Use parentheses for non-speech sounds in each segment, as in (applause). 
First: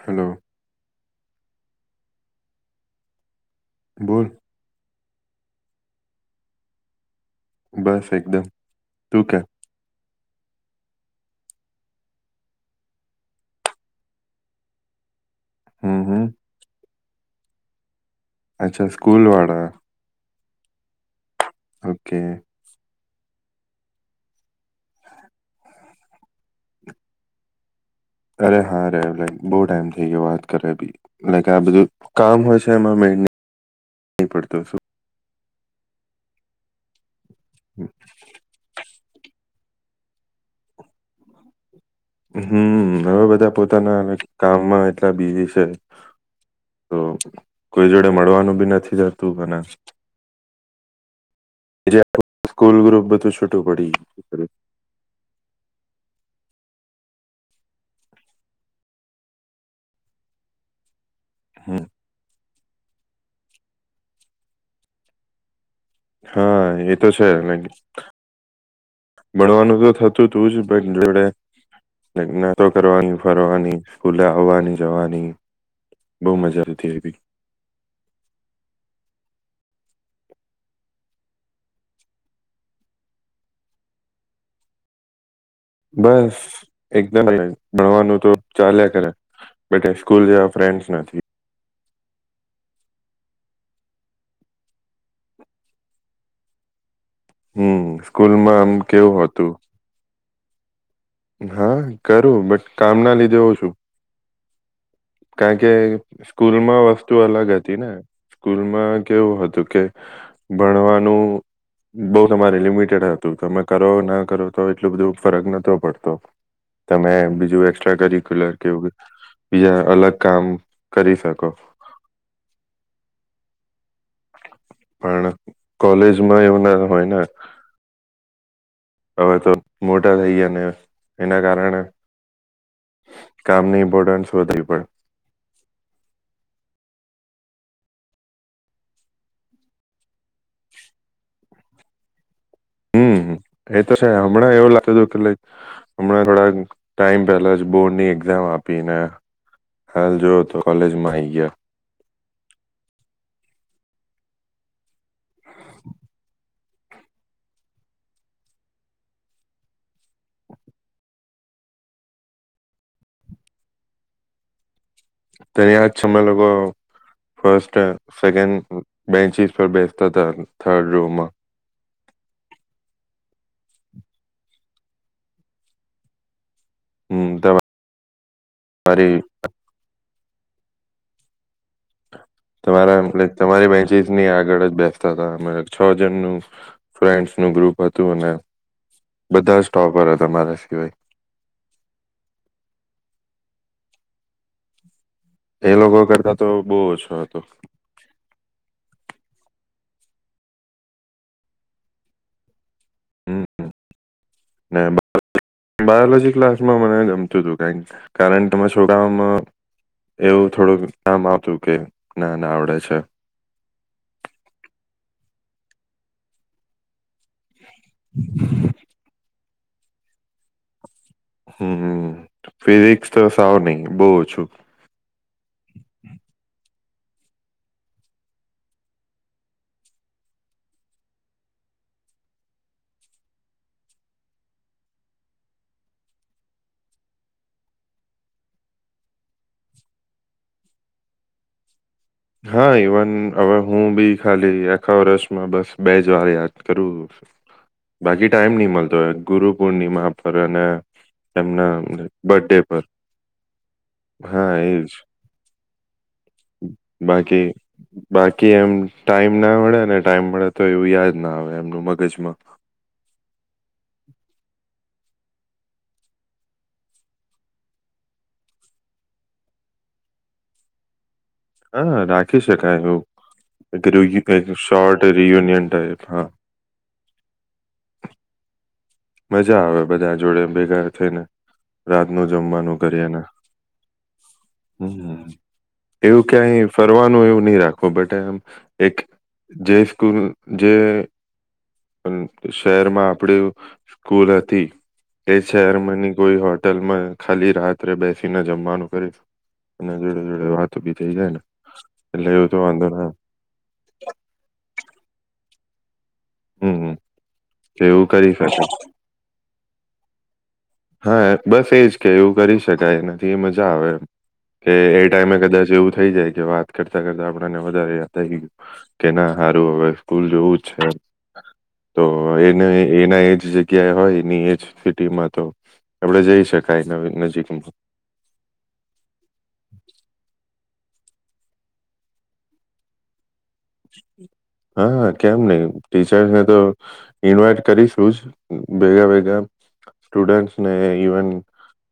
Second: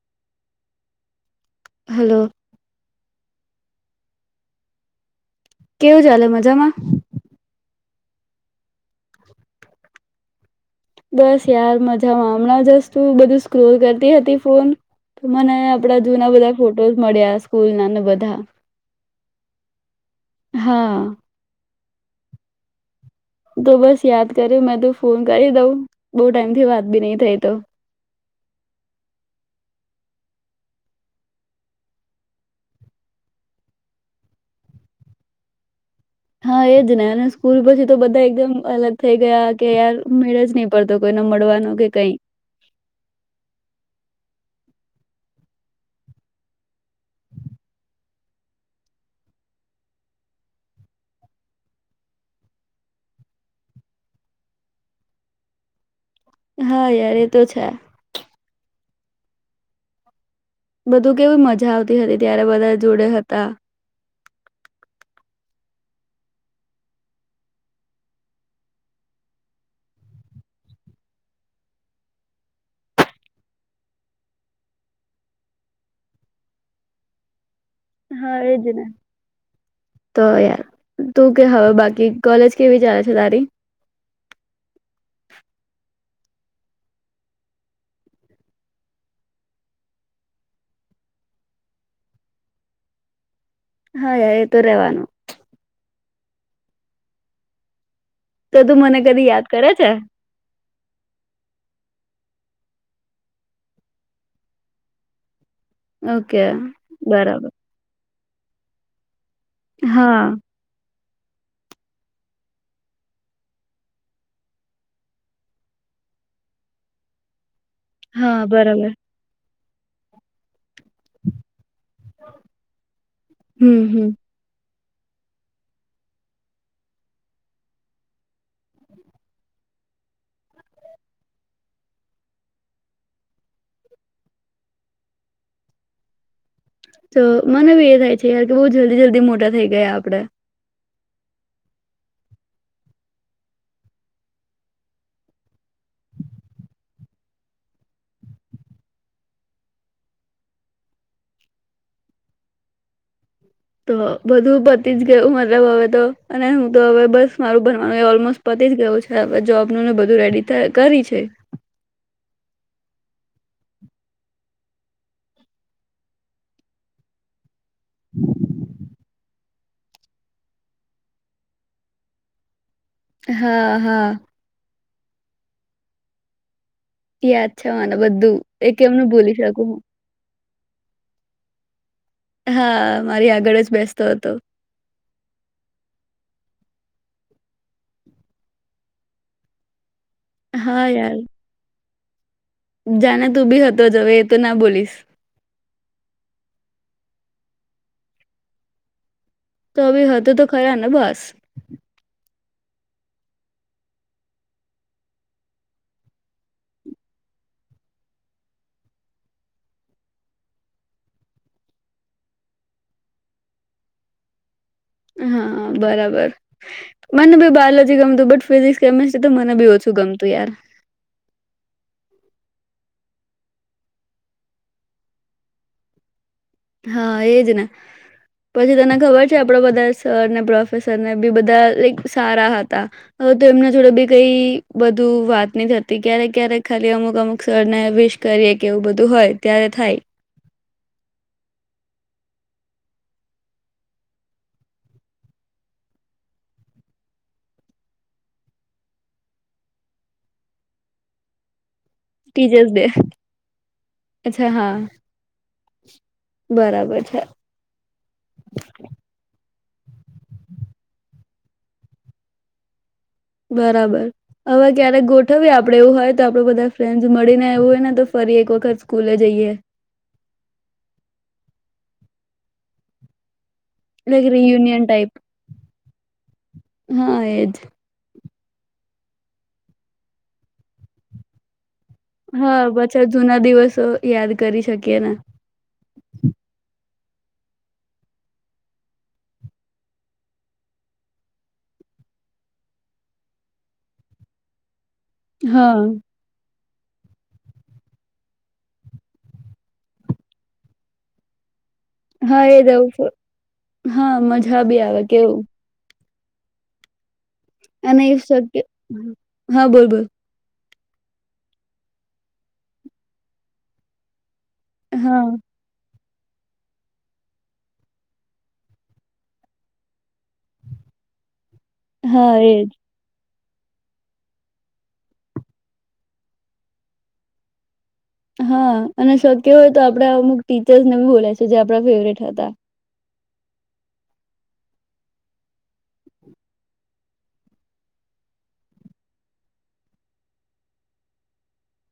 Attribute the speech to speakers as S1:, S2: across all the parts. S1: Hello.
S2: Hello.
S1: બોલ.
S2: કેવું ચાલે મજામાં?
S1: બસ એકદમ, તું કે.
S2: બસ યાર મજામાં હમણાં જસ્ટ તું બધું સ્ક્રોલ કરતી હતી ફોન તો મને આપડા જૂના બધા ફોટોઝ મળ્યા. સ્કૂલના ને બ
S1: અચ્છા સ્કૂલવાળા
S2: હા.
S1: ઓકે.
S2: તો બસ યાદ કર્યુ મે તુ ફોન કરી દઉં બહુ ટાઈમથી વાત બી નઈ થઈ તો.
S1: અરે હા રે લાઈક બહુ ટાઈમ થઈ ગયો વાત કરે ભી લાઈક આ બધું કામ હોય છે એમાં મેર ન
S2: હા એ જ ને અને સ્કૂલ પછી
S1: શું
S2: તો બધા એકદમ અલગ થઈ ગયા કે યાર મેળ જ નહી પડતો કોઈને મળવાનો કઈ
S1: હમ્મ, હવે બધા પોતાના કામમાં એટલા બીઝી છે તો કોઈ જોડે મળવાનું બી નથી થતું અને જે આપડુ સ્કૂલ ગ્રુપ બધું છૂટું પડી ગયું.
S2: હા યાર એ તો છે. બધું કેવી મજા
S1: હમ.
S2: આવતી હતી ત્યારે બધા જોડે હતા.
S1: હા એ તો છે ભણવાનું તો થતું હતું જ જોડે તો કરવાની ફરવાની સ્કૂલે આવવાની જવાની બહુ મજા આતી એવી.
S2: હા એજ ને તો યાર તું કે હવે બાકી કોલેજ કેવી ચલે છે તારી.
S1: બસ એકદમ ભણવાનું તો ચાલ્યા કરે બટ સ્કૂલ જેવા ફ્રેન્ડસ નથી.
S2: હા યાર એ તો રેવાનું.
S1: હમ. સ્કૂલમાં
S2: તો
S1: આમ
S2: તું મને
S1: કેવું
S2: કદી યાદ
S1: હતું
S2: કરે છે.
S1: હા કરું બટ કામ ના લીધે ઓ છું. કારણ કે
S2: ઓકે
S1: સ્કૂલમાં વસ્તુ અલગ
S2: બરાબર
S1: હતી ને. સ્કૂલ માં. કેવું હતું કે
S2: હા
S1: ભણવા. નુ બઉ તમારે લિમિટેડ હતું તમે કરો ના કરો તો એટલું બધું ફરક નતો પડતો. તમે બીજું. એક્સ્ટ્રા
S2: હા
S1: કરિકુલર કે
S2: બરાબર
S1: એવું. બીજ અલગ કામ કરી શકો.
S2: હમ હમ.
S1: પણ કોલેજમાં એવું ના હોય ને હવે તો મોટા થઈ ગયા ને એના કારણે કામની ઇમ્પોર્ટન્સ વધવી પડે.
S2: તો મને બી એ થાય છે યાર કે બહુ જલ્દી જલ્દી મોટા થઈ ગયા આપડે.
S1: હમ એ તો છે હમણાં એવું લાગત હતું કે હમણાં થોડા ટાઈમ પહેલા જ બોર્ડ ની એક્ઝામ આપીને હાલ જોવ તો કોલેજમાં આઈ ગયા.
S2: તો બધું પતી જ ગયું મતલબ હવે તો અને હું તો હવે બસ મારું બનવાનું ઓલમોસ્ટ પતી જ ગયું છે હવે જોબનું ને બધું રેડી કરી છે.
S1: તને યાદ છ અમમે લોકો ફસ્ટ. તો સેગન. બેન્ચિસ પર બેસતા હતા થર્ડ રૂમમાં.
S2: હા હા.
S1: હમ
S2: યાદ છે મને બધું એક એમનું
S1: તમારી
S2: ભોલી શકું હું. હા
S1: તમારા
S2: મારી આગળ
S1: તમારી
S2: જ બેસતો
S1: બેંચિસ ની
S2: હતો
S1: આગળ જ બેસતા હતા છ જણનું ફ્રેન્ડ્સ નું ગ્રુપ હતું અને બધા સ્ટોપર હતા. તમારે સિવાય.
S2: જાણે તું બી હતો જવે એ તો ના બોલીશ.
S1: એ લોકો કરતા તો બહુ ઓછો હતો.
S2: તો બી હતું તો ખરા ને બસ.
S1: હમ ને બાયોલોજી ક્લાસમાં મને ગમતું હતું ક કારણ તમે છોકઓમાં એવું થોડુંક નામ આવતું કે ના નાને આવડે છે.
S2: હા બરાબર. મને બી બોલોજી ગમતું બટ ફિઝિક્સ કેમિસ્ટ્રી તો મ. ને બી ઓછું ગમતું યાર.
S1: હમ ફિઝિક્સ તો સાવ નહિ બહુ ઓછું.
S2: હા એજ ને પછી તને ખબર છે આપડા બધા સરને પ્રોફેસરને બી બધા સારા હતા હવે તો એમના જોડે બી કઈ બધું વાત નહી થતી ક્યારેક ક્યારેક ખાલી અમુક અમુક સરને વિશ કરીએ કે એવું બધું હોય ત્યારે થાય.
S1: હા ઈવન હવે હું બી ખાલી આખા વર્ષમાં બસ બે જ વાર યાદ કરું બાકી ટાઈમ નહી મળતો ગુરુ પૂર્ણિમા પર અને એમના. બર્થડે
S2: ટીચર્સ
S1: પર
S2: ડે અચ્છા હા બરાબર. છે
S1: બાકી બાકી એમ ટાઈમ ના વડે. ને ટાઈમ મળે તો એવું યાદ ના આવે એમનું મગજમાં.
S2: બરાબર હવે ક્યારેક ગોઠવીએ આપડ એવું હોય તો આપડું બધા ફ્રેન્ડ મળીને આવું હોય ને તો ફરી એક વખત સ્કૂલે જઈએ.
S1: હા રાખી શકાય એવું.
S2: લાઈક
S1: અગર
S2: રિયુનિયન
S1: શારટ
S2: ટાઈપ
S1: રિયુનિયન ટાઈપ હા.
S2: હા એજ
S1: મજા આવે બધા જોડે ભેગા થઈને. રાતનું
S2: હા
S1: જમવાનું
S2: બચા
S1: કરીએને
S2: જૂના દિવસો યાદ કરી શકીએ ને.
S1: ફરનું એવું નહી રાખો બટ એમ એક જે સ્કૂલ જે શહેરમાં આપડ સ્કૂલથી કે
S2: હા
S1: શર્મની કોઈ હોટ હોટેલમાં ખાલી રાત્રે બેસીને જમવાનું કરીશું અને જોડે જોડે વાતો બી થઈ જાય ને. એટલે
S2: હા
S1: એવું
S2: એ
S1: તો
S2: જ
S1: વાંધો ના આવે.
S2: હા મજા બી આવે. કેવું
S1: હમ હમ.
S2: અને
S1: એવું કરી
S2: શક્ય
S1: શકાય
S2: હા બોલ બ
S1: હા બસ એજ કે એવું કરી શકાય એના એ મજા આવે એ. કે એ
S2: હા
S1: ટાઈમે કદાચ એવું થઈ જાય કે વાત કરતા કરતા આપણને વધારે યાદ થઈ ગયું કે ના સારું હવે સ્કૂલ જોવું જ છે. તો
S2: હા
S1: એને
S2: એજ
S1: એના એજ જગ્યાએ હોય એની એ જ સિટીમાં તો આપડે જઈ શકાય નવી નજીકમા
S2: હા અને શક્ય હોય તો આપડે અમુક ટીચર્સને બી બોલાય છે જે આપણા ફેવરેટ હતા.
S1: હા કેમ નહી ટીચર્સને તો ઈન્વાઈટ કરીશું ભેગા ભેગા સ્ટુડને ઈવન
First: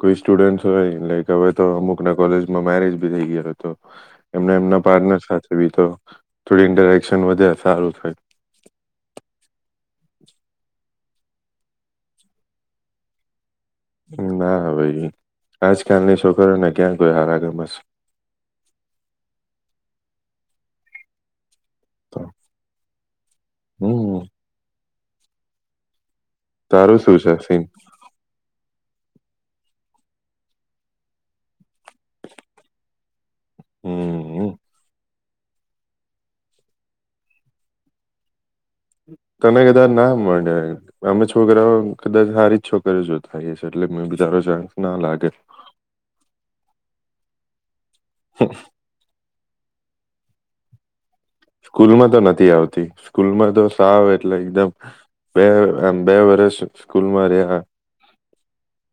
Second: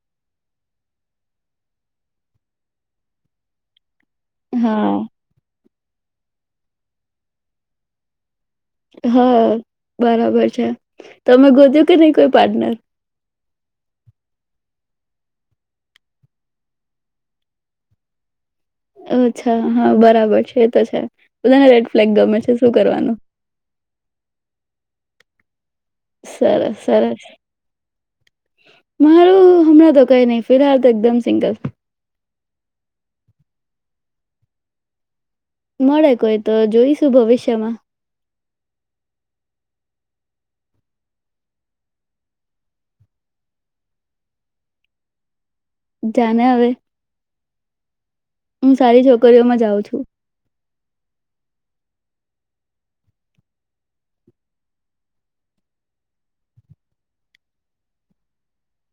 S1: કોઈ સ્ટુડ હોય હવે તો અમુક ના કોલેજમાં મેરેજ ભી થઈ ગય હતો. એમને એમના
S2: હા
S1: પાર્ટનર સાથે. એ ભી તો થોડી ઇન્ટરેક્શન વધે સારું થય.
S2: હા બરાબર છે તમે ગોત્યું કે નહી કોઈ પાર્ટનર.
S1: ના ભાઈ આજકાલની છો કરરો ને ક્યાં કોઈ હાર ગમસ.
S2: અચ્છા હા બરાબર છે એ તો છે. બધાને રેડ ફ્લેગ
S1: તો
S2: ગમે છે શું કરવાનું.
S1: હમ.
S2: સરસ
S1: તારું શું
S2: સરસ
S1: છે સિન.
S2: મારું હમણાં તો કઈ નહી ફિલહાલ તો એકદમ સિંગલ.
S1: હમ હ.
S2: મળે કોઈ તો જોઈશું ભવિષ્યમાં.
S1: તને કદાચ ના મળે અમે છોકરાઓ કદાચ સારી જ છોકરી જો થઈ છે એટલે બ તારો ચાન્સ ના લાગે.
S2: જા આવેવે હું સારી છોકરીઓમાં. જાઉં છું.
S1: સ્કૂલમાં તો નથી આવતી, સ્કૂલમાં તો સાવ એટલે એકદમ બે આમ બે વરસ સ્કૂલમાં રહ્યા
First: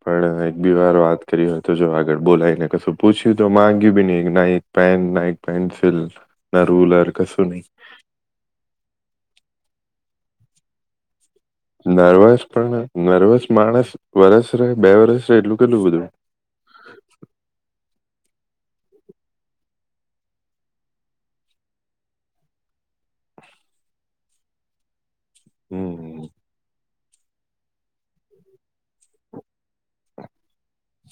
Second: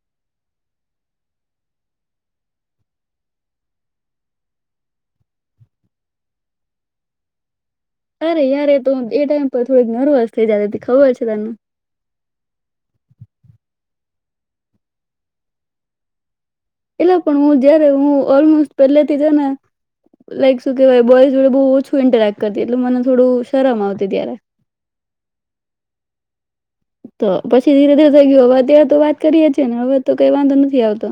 S1: પણ એક બી વાર વાત કરી હોય તો જો આગળ બોલાયને કશું પૂછ્યું તો માંગ્યું બી નહી, ના એક પેન, ના એક પેન્સિલ, ના રૂલર કશું નહી.
S2: અરે યાર તો એ તો એ ટાઈમ પર થોડીક નર્વસ થઈ જાતી તી ખબર છે તને.
S1: નર્વસ પણ નર્વસ માણસ વરસ રહે બે વરસ રહે એટલું કેટલું બધું.
S2: એલા પણ હું જયારે હું ઓલમોસ્ટ પહેલેથી છે ને લાઈક શું કહેવાય બોયઝ જોડે બહુ ઓછું ઇન્ટરેક્ટ કરતી એટલે મને થોડું શરમ આવતી ત્યારે.
S1: હમ્મ.
S2: તો પછી ધીરે-ધીરે થઈ ગયું, હવે અત્યારે તો વાત કરીએે છીએ ને હવે તો કઈ વાંધો નથી આવતો.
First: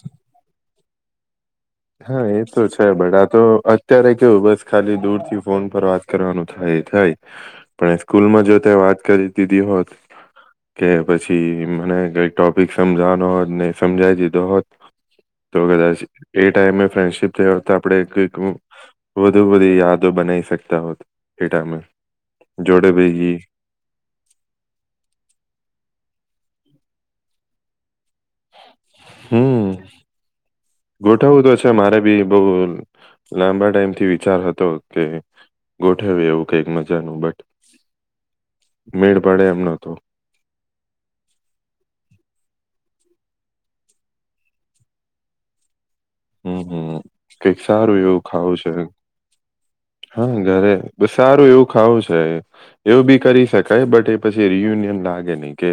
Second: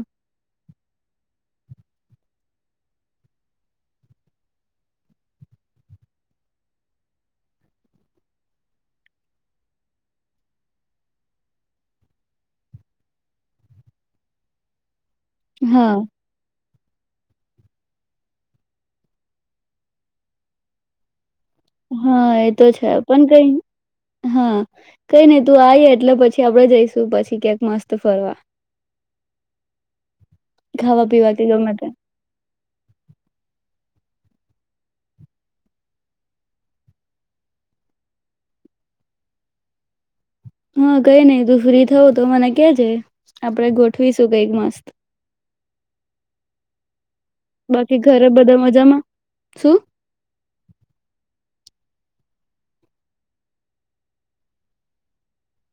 S1: હા એ તો છે, બટ આ તો અત્યારે કેવું બસ ખાલી દૂર થી ફોન પર વાત કરવાનું થાય એ થાય, પણ સ્કૂલમાં જો તે વાત કરી દીધી હોત કે પછી મને કઈ ટોપિક સમજાવાનો હોત ને ઈ સમજાવી દીધો હોત તો
S2: હા
S1: વધારે સ એમાંય ફ્રેન્ડશીપ થઈ હોત તો આપણેે કઈક ઉ વધુ બધી યાદો બનાવી શકતા હોત. એ ટાઈમે
S2: હા એ તો છે,
S1: જોડે
S2: પણ
S1: ભેગી
S2: કઈ હા કઈ નઈ તું આવી એટલે પછ છી આપડે જઈશું પછી ક્યાંક મસ્ત ફરવા
S1: હમ્મ.
S2: ખાવા પીવા
S1: ગોઠવવું
S2: કે
S1: તો છે
S2: ગમે તે
S1: મારે બી બહું લાંબા ટાઈમ થી વિ ચાર હતો કે ગોઠવવીએ એવું કાઈક મજાનું બટ મેળ પડે એમ નતો.
S2: હા કઈ નઈ, તું ફ્રી થવું તો મને કે જે આપણેે ગોઠવીશું કઈક મસ્ત.
S1: હમ્મ હમ્મ કઈક
S2: બાકી
S1: સારું એવું
S2: ઘરે
S1: ખાવું
S2: બધા
S1: છે.
S2: મજામાં શું
S1: હા ઘરે સારું એવું ખાવું છે એવું બી કરી શકાય બટ એ પછી રિયુનિયન લાગે નહી કે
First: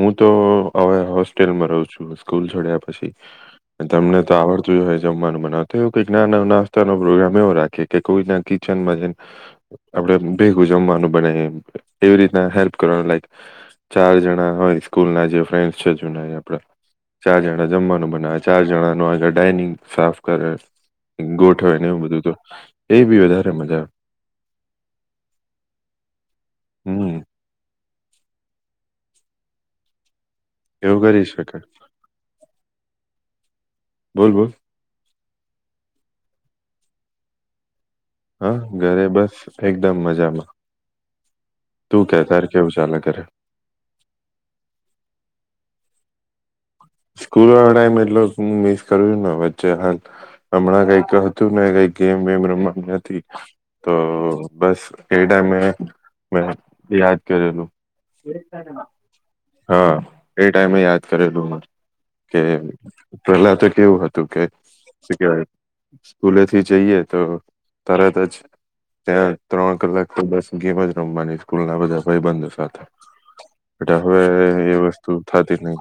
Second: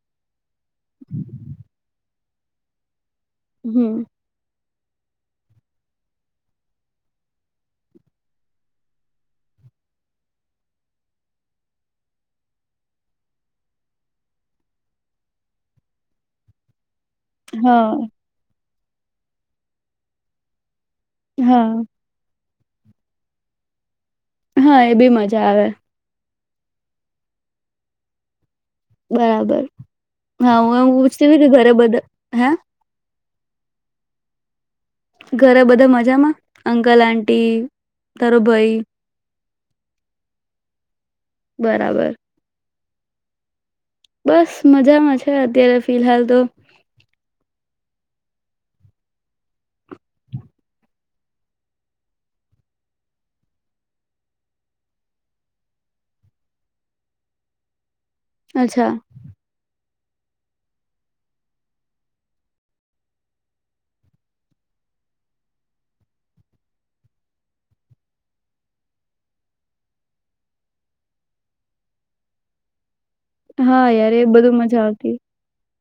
S1: હું તો હવે હોસ્ટેલમાં રહું છું સ્કૂલ છોડ્યા પછી.
S2: હમ
S1: તમને તો આવડત જોય જમવાનું મનાવ એવ કઈ ના નાસ્તાનો પ્રોગ્રામ એવો રાખે કે કોઈના કિચનમાં જાય આપણે ભેગું જમવાનું બને એવી રીતના હેલ્પ કરવાનું લઈક ચાર જણા હોય સ્કૂલ ના જે ફન્ડ છે જના ચાર જણા
S2: હા
S1: જમવાનું બનાવેય ચાર જણા (unintelligible) ડાઇનિંગ સાફ કરે ગોઠવે
S2: હા
S1: ને એવું બધું તો. એ બી વધારે મજા
S2: હા એ બી મજા આવે.
S1: હમ્મ.
S2: બરાબર. હા હું એ
S1: એવું કરી
S2: પૂછતી હોય કે
S1: શકે
S2: ઘરે બધા હે.
S1: બોલ બોલ.
S2: ઘરે બધા મજામાં અંકલ આંટી તારો
S1: હા
S2: ભાઈ
S1: ઘરે બસ એકદમ મજામાં. તું
S2: બરાબર
S1: કે તારે કેવું ચાલે? ઘરે
S2: બસ મજામાં છે અત્યારે ફિલહાલ તો.
S1: સ્કૂલનો ટાઈમ એટલો શું હું મિસ કરું છું ને વચ્ચે હાલ હમણાં કઈક હતું ને કઈક ગેમ વેમ રમવાની હતી, તો બસ એ ટાઈમે મે યાદ કરેલું
S2: અચ્છા
S1: હા. એ ટાઈમે યાદ કરે લુ, કે પહેલા તો કેવું હતું કે સ્કૂલેથી શું કેવાય, સ્કૂલે થી જઈએ તો તરત જ ત્યાં ત્રણ કલાક તો બસ ગેમ જ રમવાની સ્કૂલ ના બધા ભાઈબંધો સાથે.
S2: હા
S1: એટલે
S2: યાર એ
S1: હવે
S2: બધું
S1: એ
S2: મજા
S1: વસ્તુ
S2: આવતી
S1: થતી નહી.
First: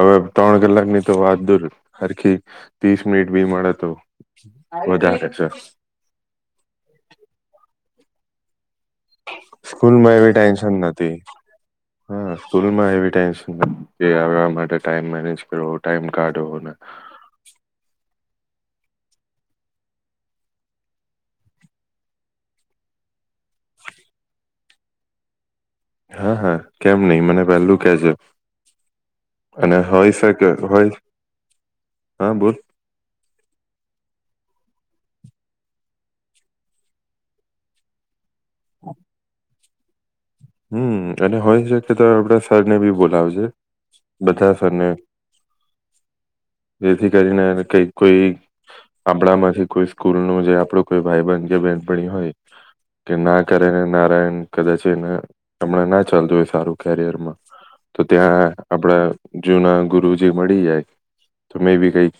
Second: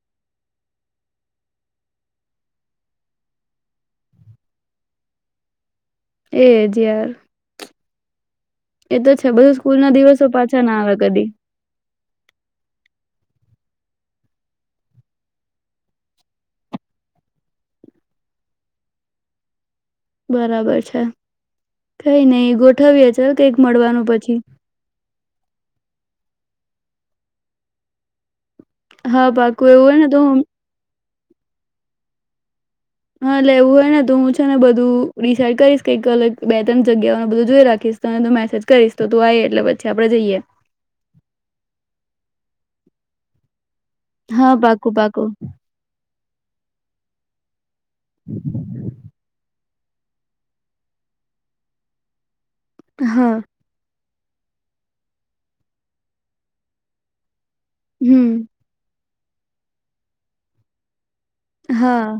S1: હવે ત્રણ કલાક ની તો વાત દૂર, હરખી તીસ મિનિટ બી મળે તો વધારે છે.
S2: એ જ યાર. એ તો છે, બધું સ્કૂલના
S1: સ્કૂલમાં
S2: દિવસો
S1: એવી
S2: પાછા ના
S1: ટેન્શન
S2: આવે
S1: નથી
S2: કદી.
S1: હા સ્કૂલમાં એવી ટેન્શન (unintelligible) ટાઈમ મેનેજ કરવો, ટાઈમ કાઢવો ને
S2: બરાબર છે. કઈ નઈ ગોઠવીએ ચાલ કઈક મળવાનું પછી.
S1: હા, હા કેમ નઈ? મને વહેલું કેજે.
S2: હા પાક્કું
S1: અને
S2: એવું હોય ને તો હું
S1: શકે હોય હા બોલ.
S2: હા એટલે એવું હોય ને તો હું છે ને બધું ડિસાાઈડ કરીશ કઈક અલગ બે તન જગ્યાઓને બધું જોઈ રાખીશ તને તો મેસ જ કરીશ તો તું આઈ એટલે (unintelligible) (unintelligible) જઈએ.
S1: હમ્મ તને હોય શકે તો આપડા સરને બી બોલાવજે.
S2: હા બાકુ બાકુ.
S1: એથી કરીને અને કય કોઈ આપણામાંથી. કોઈ સ્કૂલ નું જે આપણું કોઈ ભાઈબંધ કે બહેનપણી હોય. કે
S2: હા
S1: ના કરે રે નારાયણ કદાચએના અમના ના ચાલજ હોય સારું કેરિયર માં. તો
S2: હમ
S1: ત્યાં આપડે જૂના ગુરુજી મળી જાય. તમે બી કઈક.
S2: હા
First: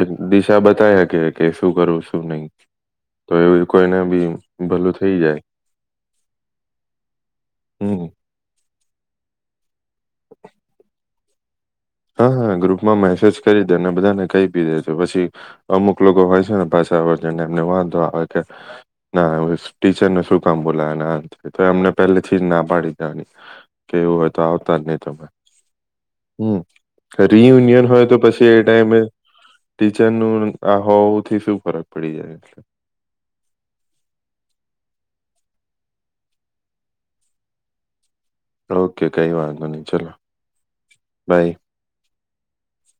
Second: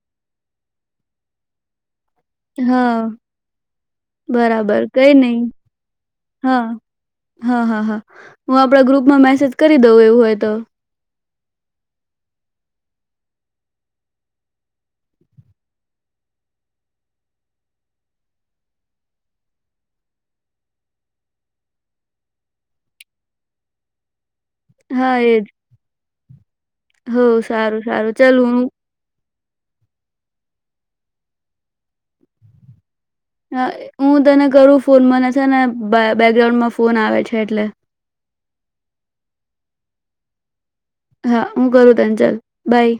S1: અ દિશા બતાયા કે કે શું કરું સુ. નહી
S2: હા
S1: તો (unintelligible) કોઈના બી
S2: બરાબર
S1: ભલું
S2: કઈ
S1: થઈ જાય.
S2: નઈ હા હા હા હા
S1: હમ
S2: હું આપણો. ગ્રુપમાં મેસેજ કરી દઉ એવું હોય તો.
S1: હા હા ગ્રુપમાં મેસેજ કરી દે ને બધાને કઈ બી દે જે પછી અમુક લોકો હોય છે ને પાછા (unintelligible) તેમને વાંધો આવે કે ના ટીચરને શું કામ બોલાવે ને આને તે તો એમને પેલા થી જ ના પાડી દેવાની કે એવું. તો આવતા જ નઈ
S2: હા
S1: તમે.
S2: એજ
S1: હમ્મ.
S2: હો સારું
S1: રિયુનિયન હોય
S2: સારું
S1: તો
S2: ચાલ
S1: પછી
S2: હું
S1: એ ટાઈમ એ. ટીચર નું આ હોવુથી શું ફરક પડી જાય.
S2: હ હું તને કરું ફોન મને છે ને બ બેકગ્રાઉન્ડમાં ફોન આવે છે એટલે.
S1: ઓકે કઈ વાંધો નઈ ચલ.
S2: હા હું કરું તને ચલ બાય.